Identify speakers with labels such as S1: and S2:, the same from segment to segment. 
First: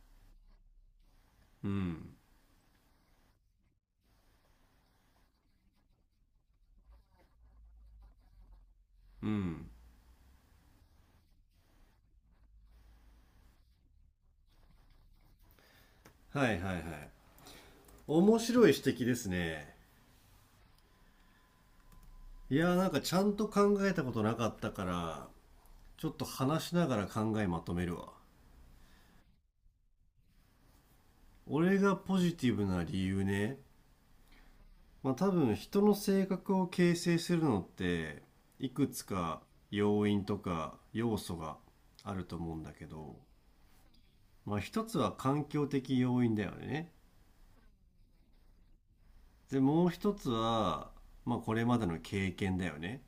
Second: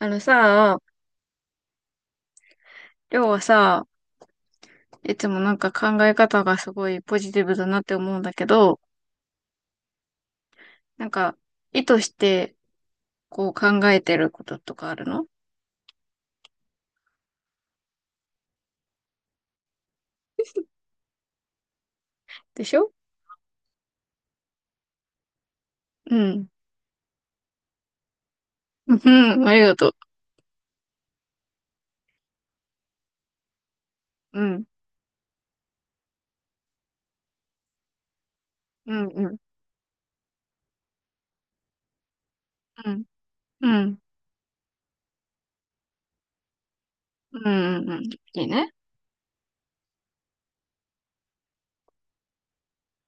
S1: あのさ、
S2: うん
S1: りょうはさ、いつもなんか考え方がすごいポジティブだなって思うんだけど、
S2: うん
S1: なんか意図してこう考えてることとかあるの。
S2: はいはいはい。面白い指摘ですね。い
S1: で
S2: や
S1: し
S2: ー、
S1: ょ。
S2: ちゃんと考えたことなかったから、ちょっ
S1: う
S2: と
S1: ん。
S2: 話しながら考えまとめるわ。
S1: うん、ありがと
S2: 俺がポジティブな理由ね。
S1: う。うん、
S2: まあ多分人の性格を形成するのって、いく
S1: う
S2: つ
S1: ん、うん、
S2: か要因とか要素があると思うんだけ
S1: うん、
S2: ど、
S1: うん、
S2: まあ一つは環境的要因だよね。
S1: うん、うん、いいね。
S2: でもう一つは、まあこれまでの経験だよね。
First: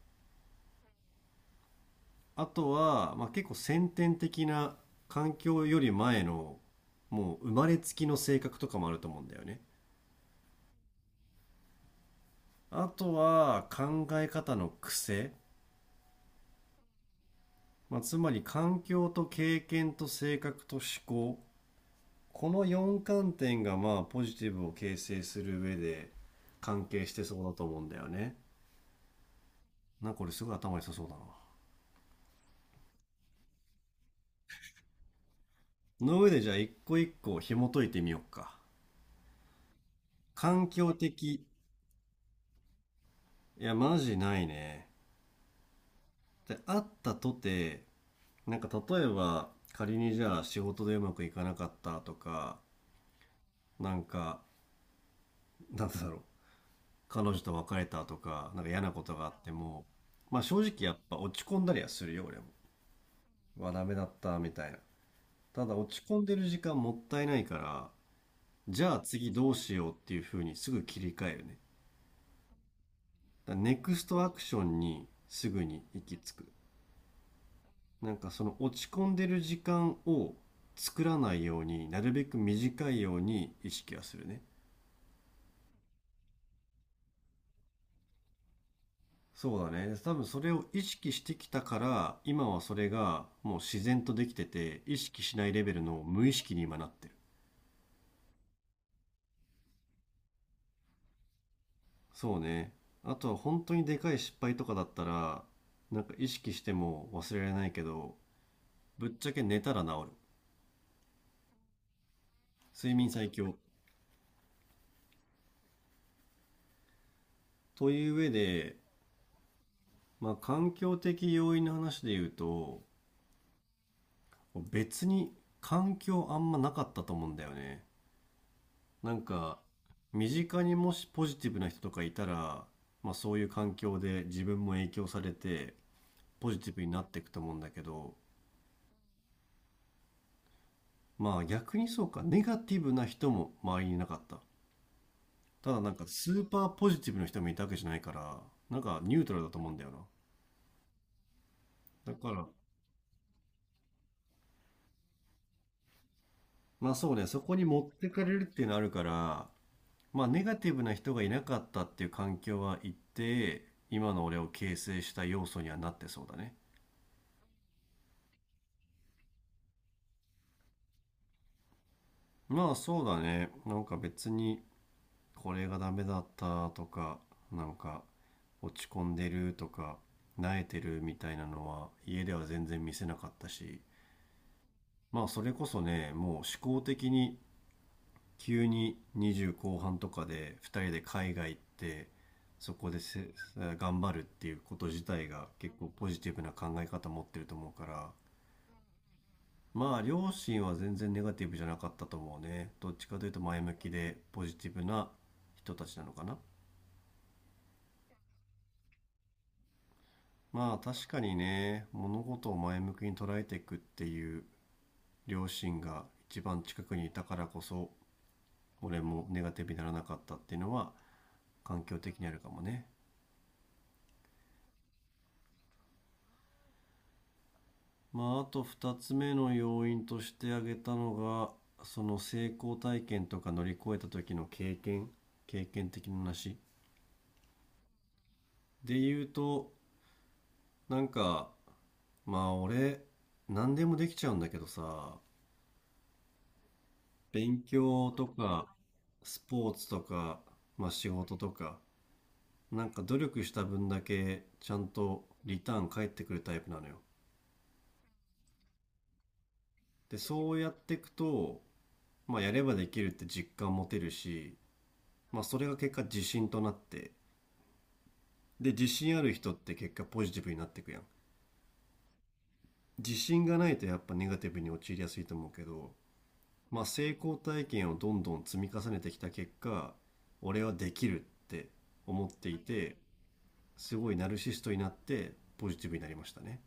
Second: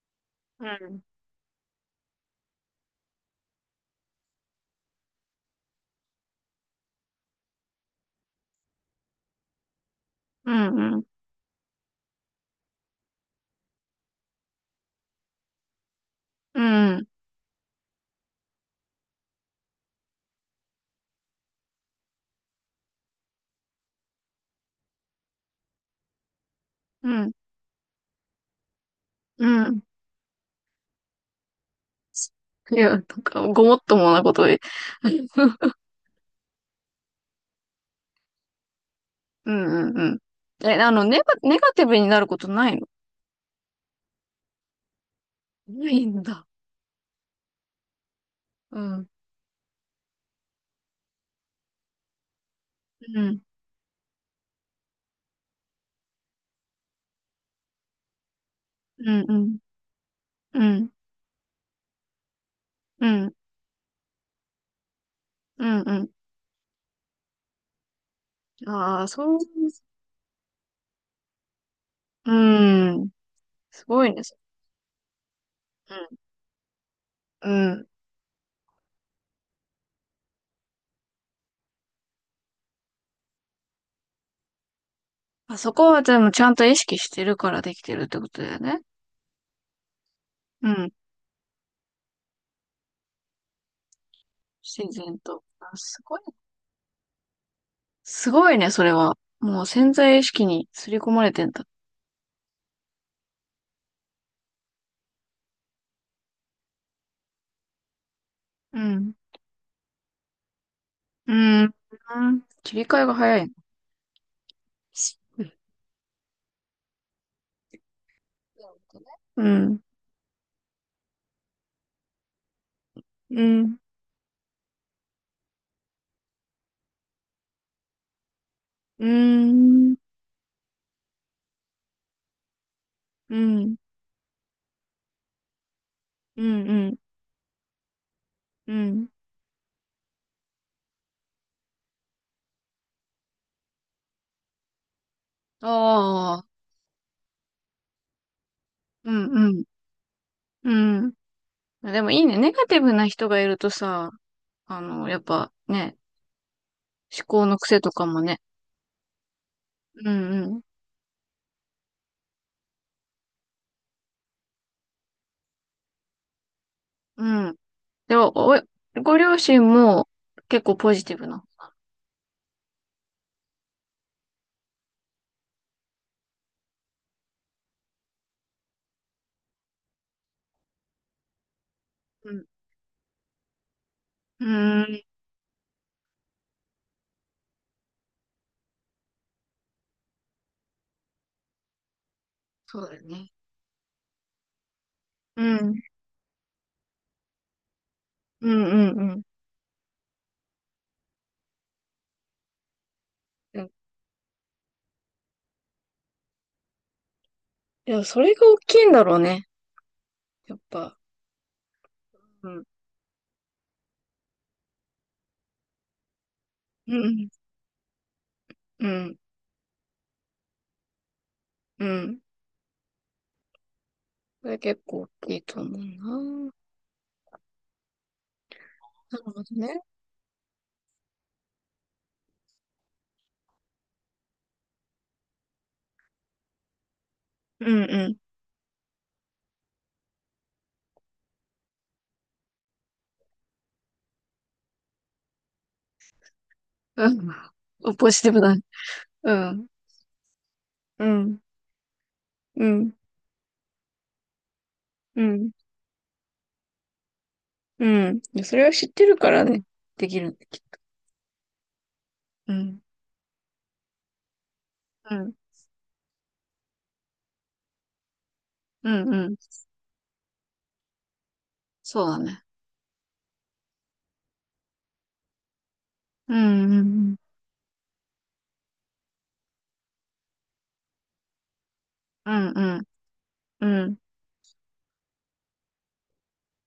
S1: うん、
S2: あとは、まあ、結構先天的な、環境より前の、もう生まれつきの性格とかもあると思うんだよね。
S1: うん、うん、
S2: あとは考え方の癖、
S1: うん、
S2: まあ、つまり環境と経験と性格と思考、この4観点がまあポジティブを形成する上で関係
S1: う
S2: して
S1: ん、
S2: そうだと思うんだよね。
S1: うん。
S2: なんかこれすごい頭良さそうだな。
S1: いや、なんかごもっともなことで。うん、
S2: の上でじゃあ一個一個紐解いてみようか。
S1: うん、うん。
S2: 環
S1: え、
S2: 境的。
S1: ネガティブになることないの。
S2: いや、マジないね。
S1: ないんだ。
S2: で、あったとて、なんか
S1: う
S2: 例
S1: ん、
S2: えば仮にじゃあ仕事でうまくいかなかったとか、
S1: うん、
S2: なんかなんだろう彼女と別れたとかなんか嫌なこ
S1: う
S2: と
S1: ん、
S2: があっ
S1: う
S2: て
S1: ん。
S2: も、まあ正
S1: う
S2: 直
S1: ん
S2: やっぱ落ち込んだりはするよ俺も。
S1: うん、
S2: うわダメだったみたいな。
S1: う
S2: ただ
S1: ん、
S2: 落ち
S1: う
S2: 込んでる時間もったいないから、
S1: ん。
S2: じゃあ
S1: ああ、
S2: 次
S1: そう、
S2: どうしようっていう風にすぐ切り替えるね。
S1: うん。
S2: だからネ
S1: す
S2: ク
S1: ご
S2: ス
S1: いね。
S2: トア
S1: そ
S2: クションにすぐに行き着く。
S1: うん、うん。
S2: なんかその落ち込んでる時間を作らないように、なるべく短いように意識はするね。
S1: まあそこはでもちゃんと意識してるからできてるってことだよね。
S2: そうだね。多分それを
S1: う
S2: 意
S1: ん。
S2: 識してきたから、今はそれがもう自然とできてて、
S1: 自
S2: 意
S1: 然
S2: 識し
S1: と。
S2: ないレ
S1: あ、
S2: ベル
S1: す
S2: の
S1: ごい
S2: 無
S1: ね。
S2: 意識に今なってる。
S1: すごいね、それは。もう潜在意識に刷り込まれてんだ。
S2: そうね。あとは本当にでかい失敗とかだったら、なんか意識しても忘れられないけど、
S1: う
S2: ぶっ
S1: ん。
S2: ちゃけ寝たら治る。
S1: うん。うん、切り
S2: 睡
S1: 替え
S2: 眠
S1: が
S2: 最
S1: 早いね。
S2: 強。という上で、
S1: うん。
S2: まあ環境的要因の話で言うと、
S1: うん。
S2: 別に環境あんまなかったと思うんだよね。
S1: う
S2: なんか
S1: ん。
S2: 身近にもしポジティブな人とかいたら、まあ、そ
S1: う
S2: ういう環
S1: ん。
S2: 境で自分も影響されて
S1: う
S2: ポジ
S1: ん。
S2: ティブ
S1: う
S2: に
S1: ん。
S2: なっていくと思うんだけど、
S1: うん。
S2: まあ逆に、そうか、ネガティブな人も周りにいなかった。
S1: あ
S2: ただなんかス
S1: あ。
S2: ーパーポジティブな人もいたわけじゃないから、なんか
S1: う
S2: ニュ
S1: ん。
S2: ートラルだと
S1: うん。
S2: 思うんだよ。
S1: うん。でも
S2: な、
S1: い
S2: だ
S1: い
S2: か
S1: ね。
S2: ら、
S1: ネガティブな人がいるとさ、あの、やっぱね、
S2: まあそう
S1: 思
S2: ね、そ
S1: 考
S2: こ
S1: の
S2: に
S1: 癖
S2: 持っ
S1: とか
S2: て
S1: も
S2: かれ
S1: ね。
S2: るっていうのあるから、
S1: う
S2: まあネガ
S1: ん
S2: ティブな人がいなかったっていう環境は一定今の俺を形成した要素にはなってそうだね。
S1: うん。うん。でも、ご両親も結構ポジティブな。
S2: まあそうだね。なんか別にこれがダメだったとか、なんか落ち込んでるとか、萎えてるみたいなのは家
S1: う
S2: で
S1: ん。
S2: は全然見せなかったし、
S1: うーん。
S2: まあそれこそね、もう思考的に急に20後半とかで2人で海外行って、そ
S1: そう
S2: こ
S1: だ
S2: で
S1: よね。
S2: せ頑張るっていうこと自体
S1: う
S2: が結
S1: ん。
S2: 構ポジティブな考え方持ってると思うから、
S1: うんうんうん。
S2: まあ両親は全然ネガティブじゃなかったと思うね。どっちかというと
S1: う
S2: 前
S1: ん、
S2: 向きでポジティブな人たちなのかな。
S1: いや、それが大きいんだろうね。やっ
S2: まあ
S1: ぱ。
S2: 確かにね、物
S1: う
S2: 事を
S1: ん。
S2: 前向きに捉えていくっていう両親が一番近
S1: う
S2: くにいた
S1: ん
S2: からこそ、
S1: う
S2: 俺
S1: ん。
S2: もネガティブにならなかったっていうのは
S1: う
S2: 環
S1: ん。う
S2: 境
S1: ん、
S2: 的にあるかもね。
S1: それ結構大きいと思うな。
S2: まああと2つ
S1: なるほ
S2: 目の
S1: どね。
S2: 要因として挙げたのが、その成功体験とか乗り越えた時の経験、経験的な話
S1: うんうん。
S2: で言うと、なんかまあ俺、何でもできちゃうんだけどさ、
S1: うん。
S2: 勉
S1: ポ
S2: 強
S1: ジ
S2: と
S1: ティブだね。
S2: か、
S1: う
S2: ス
S1: ん。
S2: ポーツとか、まあ
S1: う
S2: 仕事
S1: ん。
S2: とか、
S1: う
S2: なん
S1: ん。
S2: か努力した分だけちゃん
S1: う
S2: と
S1: ん。
S2: リターン返ってくるタイプなのよ。
S1: うん、いやそれは知ってるからね、で
S2: で、
S1: きるんで
S2: そう
S1: き、
S2: やっていくと、まあ
S1: う
S2: やれば
S1: ん
S2: できるって実感持てるし、
S1: うん
S2: まあそれが結果自信となって、で、自
S1: うん
S2: 信あ
S1: う
S2: る
S1: ん、
S2: 人って結果ポジティブになっていくやん。
S1: そうだね、
S2: 自信がないとやっぱネガティブに陥りやすいと思うけど、
S1: うんう
S2: まあ、成
S1: ん
S2: 功体験をどんどん積み重ねてきた結果、俺はできるって思っ
S1: うん
S2: てい
S1: うん
S2: て、
S1: うんう
S2: す
S1: ん、
S2: ごいナルシストになってポジティブになりましたね。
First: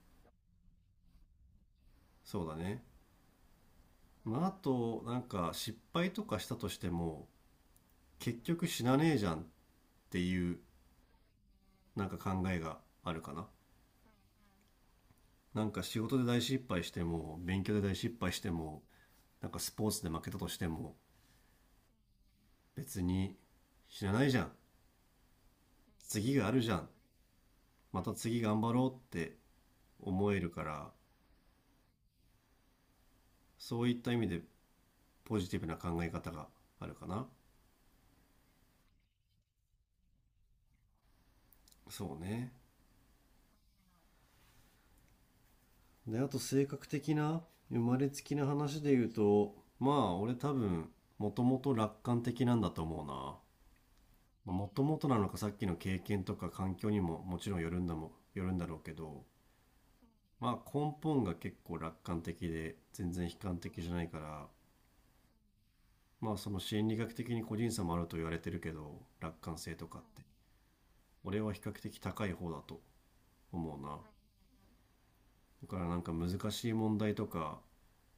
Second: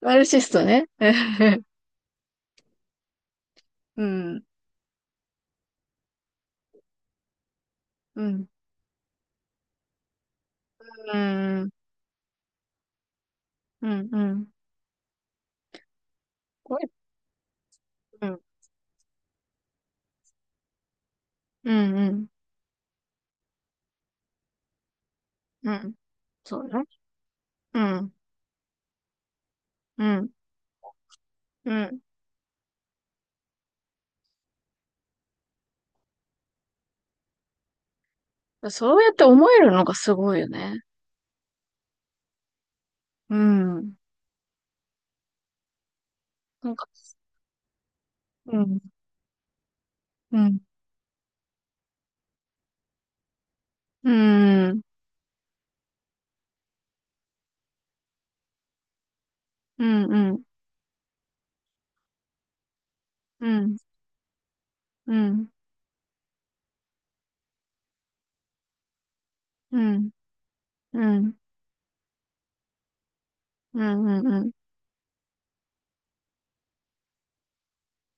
S1: マルシストね、
S2: そうだね。
S1: うん
S2: まあ、あと、なんか失敗とかしたとしても、
S1: う
S2: 結
S1: ん
S2: 局死なねえじゃんっていう、
S1: うんうん
S2: なんか考えがあるかな。
S1: うんうんうん
S2: なんか仕事で大失敗しても、勉強で大失
S1: う
S2: 敗
S1: ん
S2: しても、なんかスポーツで負けたとしても、
S1: うん
S2: 別に死なないじゃん。
S1: うん、
S2: 次があ
S1: そ
S2: る
S1: う
S2: じゃ
S1: ね、
S2: ん。
S1: う
S2: ま
S1: ん
S2: た次頑張ろうって
S1: うん
S2: 思えるから、
S1: うん、
S2: そういった意味でポジティブな考え方があるかな。
S1: あそうやって思えるのがすごいよね、
S2: そうね。
S1: うん、
S2: で、あと性
S1: なん
S2: 格
S1: か、
S2: 的な、生まれつきな
S1: うん
S2: 話で言うと、まあ俺
S1: う
S2: 多
S1: ん
S2: 分、もともと楽観的なんだと思うな。
S1: う
S2: も
S1: ん
S2: ともとなのか、さっきの経験とか環境にももちろん、よるんだろうけど、
S1: うんうん
S2: まあ根本が結構楽観的で全然悲
S1: う
S2: 観
S1: んうん
S2: 的じゃないから、
S1: うん
S2: まあその心理学的に個人差もあると言われてるけど、楽観性
S1: う
S2: とかっ
S1: ん
S2: て。
S1: うん
S2: 俺は比較的高い方だと思う
S1: う
S2: な。
S1: んうん
S2: だからなんか難しい問題とか、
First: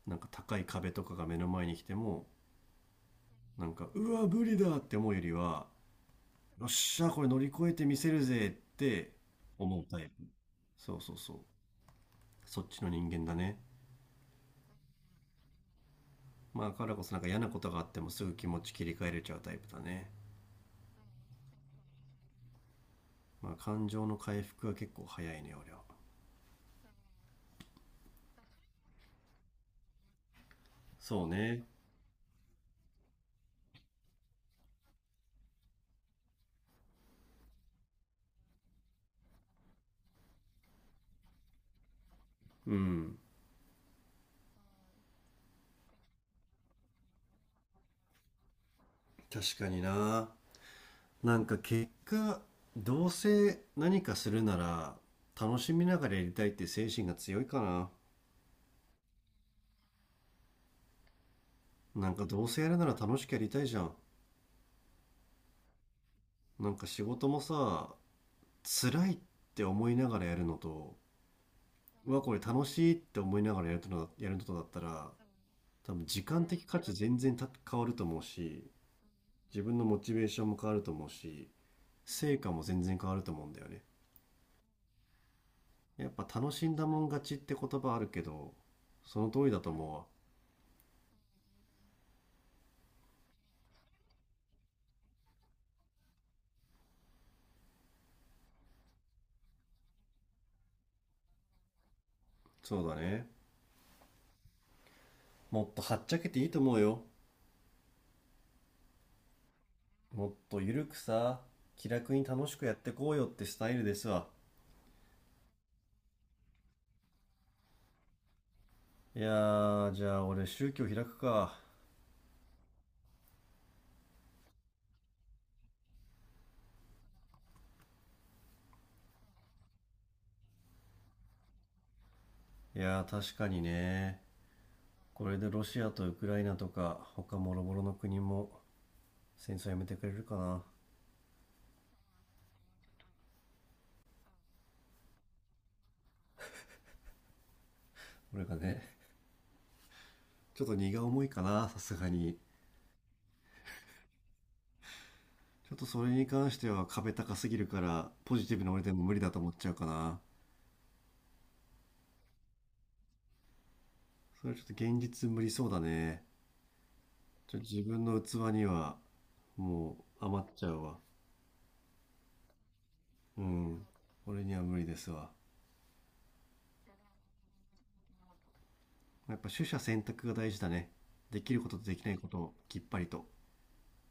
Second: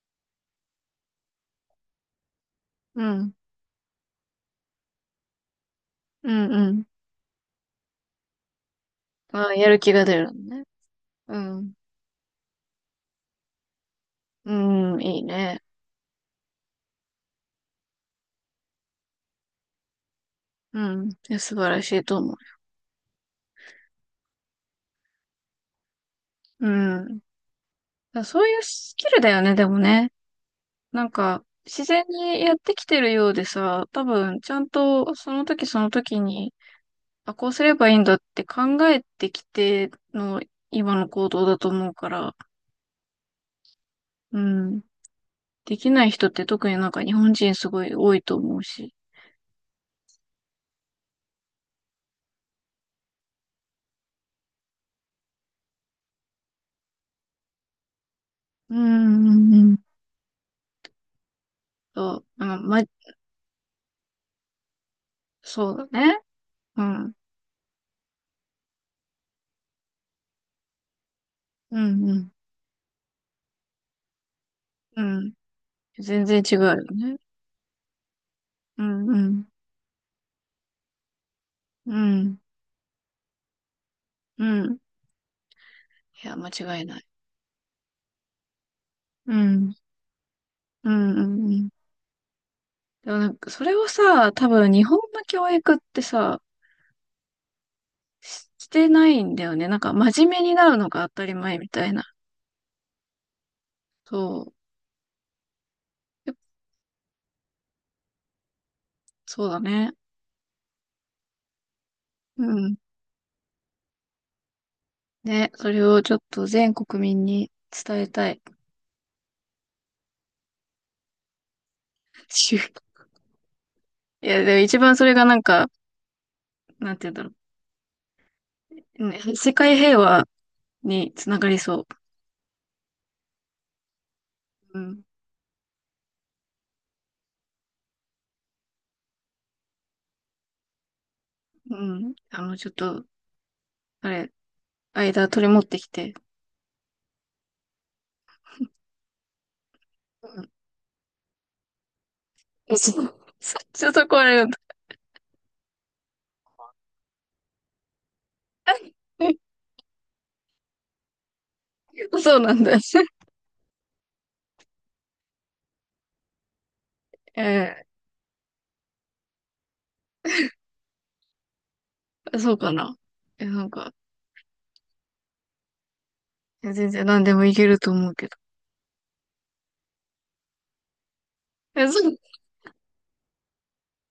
S2: なんか高い壁とかが目の前に来ても、
S1: うん。
S2: なんか、うわ、無理だって思うよりは、
S1: うん
S2: よっ
S1: うん。
S2: しゃ、これ乗り越えてみせるぜって
S1: ああ、やる
S2: 思う
S1: 気
S2: タ
S1: が
S2: イ
S1: 出
S2: プ。
S1: るのね。
S2: そうそうそう。
S1: うん。
S2: そっちの人間だね。
S1: うん、いいね。
S2: まあ、だからこそなんか嫌なことがあってもすぐ気持ち切り替えれちゃうタイプだね。
S1: うん。いや素晴らしいと思う。
S2: まあ、感情の回復は結構早いね、俺は。
S1: うん。だそういうスキルだよね、でもね。なん
S2: そう
S1: か、
S2: ね。
S1: 自然にやってきてるようでさ、多分、ちゃんと、その時その時に、あ、こうすればいいんだって考えてきての、今の行動だと思うから、
S2: うん。
S1: うん。できない人って特になんか日本人すごい多いと思うし。
S2: 確かにな。なんか結果、どうせ何かするなら、楽しみながらやりたいって精神が強いかな。
S1: うん、うん、うん。
S2: なん
S1: そ
S2: かど
S1: う、う
S2: うせ
S1: ん、
S2: やる
S1: ま、
S2: なら楽しくやりたいじゃん。
S1: そうだね。
S2: なん
S1: う
S2: か仕
S1: ん、
S2: 事もさ、辛いって思いながらやるのと、
S1: うん、
S2: う
S1: う
S2: わ、
S1: ん。
S2: これ楽しいって思いながらやるのとだった
S1: う
S2: ら、
S1: ん。
S2: 多分時
S1: 全然
S2: 間
S1: 違う
S2: 的
S1: よ
S2: 価値全
S1: ね。
S2: 然変わると思うし、
S1: うん、うん、
S2: 自分のモチベーションも変わると思うし、
S1: う
S2: 成
S1: ん、
S2: 果も全然変わると思うんだよね。
S1: うん。
S2: やっぱ
S1: いや、間
S2: 楽しん
S1: 違い
S2: だ
S1: な
S2: もん
S1: い。
S2: 勝ちって言葉あるけど、その
S1: う
S2: 通りだと
S1: ん、
S2: 思うわ。
S1: うん、うん。うん、でもなんか、それをさ、多分日本の教育ってさ、ししてないんだよね。なんか、真面目になるのが当たり前みたいな。
S2: そうだね。
S1: そ
S2: もっとはっちゃけ
S1: う。
S2: ていいと思うよ。
S1: そうだね。
S2: もっとゆるくさ、気楽に
S1: う
S2: 楽しくや
S1: ん。
S2: ってこうよってスタイルですわ。
S1: ね、それをちょっと全国民に伝えたい。
S2: いやー、じゃあ俺宗教開くか。
S1: ちゅいや、でも一番それがなんか、なんて言うんだろう。ね、世界平和につながりそ
S2: いやー、確かにね。
S1: う。うん。
S2: これでロシアとウクライナとか、他もろもろの国も戦争やめてくれるかな。
S1: うん。あの、ちょっと、あれ、間取り持ってきて。
S2: 俺がね、ちょっと荷が重いかな、さすがに。
S1: うん、そう。ちょっとこれ、
S2: ちょっとそれに関しては壁高すぎるから、ポジティブな俺でも無理だ と思っちゃうかな。
S1: そうなんだ。
S2: それはちょっと現実無理そうだね。ちょっと自
S1: え
S2: 分の器にはもう余っちゃうわ。
S1: そうかな。
S2: う
S1: え、なん
S2: ん。
S1: か、
S2: 俺には無理ですわ。
S1: 全然何でもいけると思うけど。
S2: やっぱ取捨選択が大事だね。できることと
S1: え、
S2: で
S1: そ
S2: きな
S1: う、
S2: いことをきっぱりと。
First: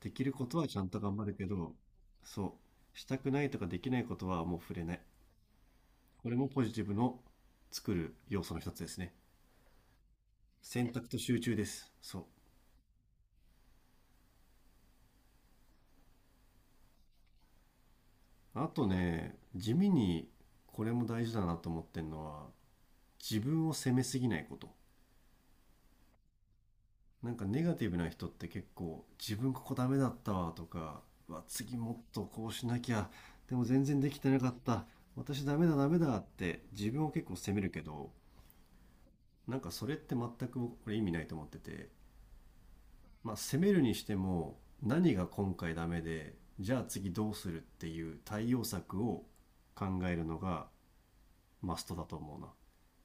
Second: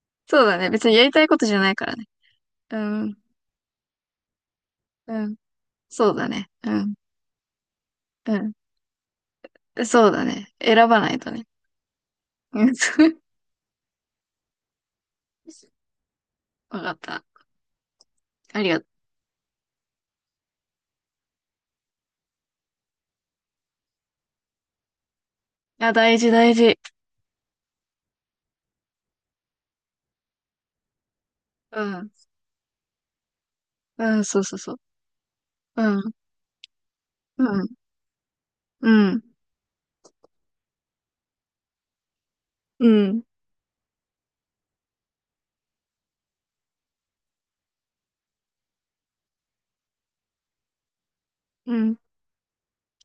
S2: できる
S1: そう
S2: こ
S1: だ
S2: とは
S1: ね。
S2: ちゃん
S1: 別に
S2: と
S1: やり
S2: 頑
S1: た
S2: 張
S1: い
S2: る
S1: こと
S2: け
S1: じゃな
S2: ど、
S1: いからね。
S2: そ
S1: う
S2: う、し
S1: ん、
S2: たくないとかできないことはもう触れない。
S1: うん、そうだ
S2: これも
S1: ね。
S2: ポ
S1: う
S2: ジティブ
S1: ん、
S2: の作る要素の一つですね。
S1: うん、そうだね。選
S2: 選
S1: ば
S2: 択
S1: ない
S2: と
S1: と
S2: 集
S1: ね。
S2: 中です。そう。
S1: うん わかった。あ
S2: あ
S1: りがと
S2: とね、地味にこれも大事だなと思ってんのは、自分を責めすぎないこと。
S1: う。あ、大事大事。
S2: なんかネガティブな人って結構、自分ここダメだったわとか、うわ、次
S1: う
S2: もっ
S1: ん、
S2: とこうしなきゃ、でも全然で
S1: う
S2: き
S1: ん、
S2: て
S1: そ
S2: な
S1: う
S2: か
S1: そ
S2: っ
S1: うそう。
S2: た、私ダメだ
S1: う
S2: ダメ
S1: ん、
S2: だって自分を結構
S1: う
S2: 責め
S1: ん、
S2: るけど、
S1: うん、
S2: なんかそれって全く僕これ意味ないと思ってて、
S1: うん、
S2: まあ、攻めるにしても何が今回ダメでじゃあ次どうするっていう対応策を考えるのが
S1: う
S2: マスト
S1: ん、
S2: だと思うな。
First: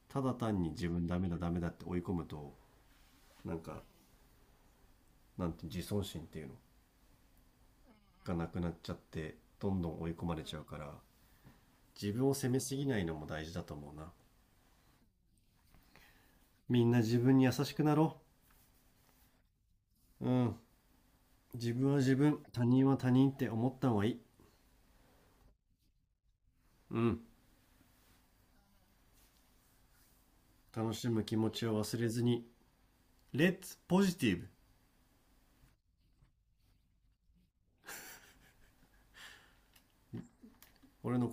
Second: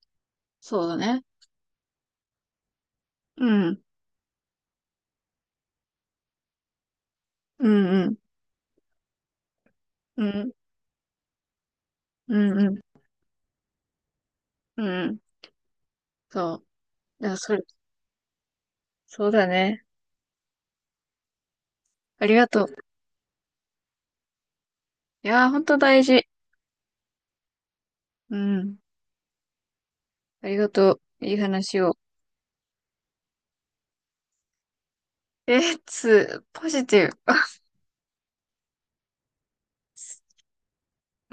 S2: ただ単に
S1: そう
S2: 自
S1: だ
S2: 分ダ
S1: ね。
S2: メだダメだって追い込むと、なん
S1: うん、
S2: かなんて、自尊心っていうの
S1: うん、うん、
S2: がなくなっちゃってどんどん追い
S1: う
S2: 込まれ
S1: ん。
S2: ちゃうから、自分を
S1: う
S2: 責め
S1: んう
S2: す
S1: ん。
S2: ぎないのも大事だと思うな。
S1: うんうん。そ
S2: みんな自
S1: う。いや、
S2: 分に優
S1: それ、
S2: しくなろ
S1: そうだね。
S2: う。うん。自分は自
S1: あり
S2: 分、
S1: がと
S2: 他
S1: う。
S2: 人は他人って思った方がいい。
S1: いやー、ほんと大事。
S2: うん。
S1: うん。ありがと
S2: 楽し
S1: う。
S2: む
S1: いい
S2: 気持ち
S1: 話
S2: を
S1: を。
S2: 忘れずに、Let's Positive!
S1: え、ポジティブ。
S2: 俺の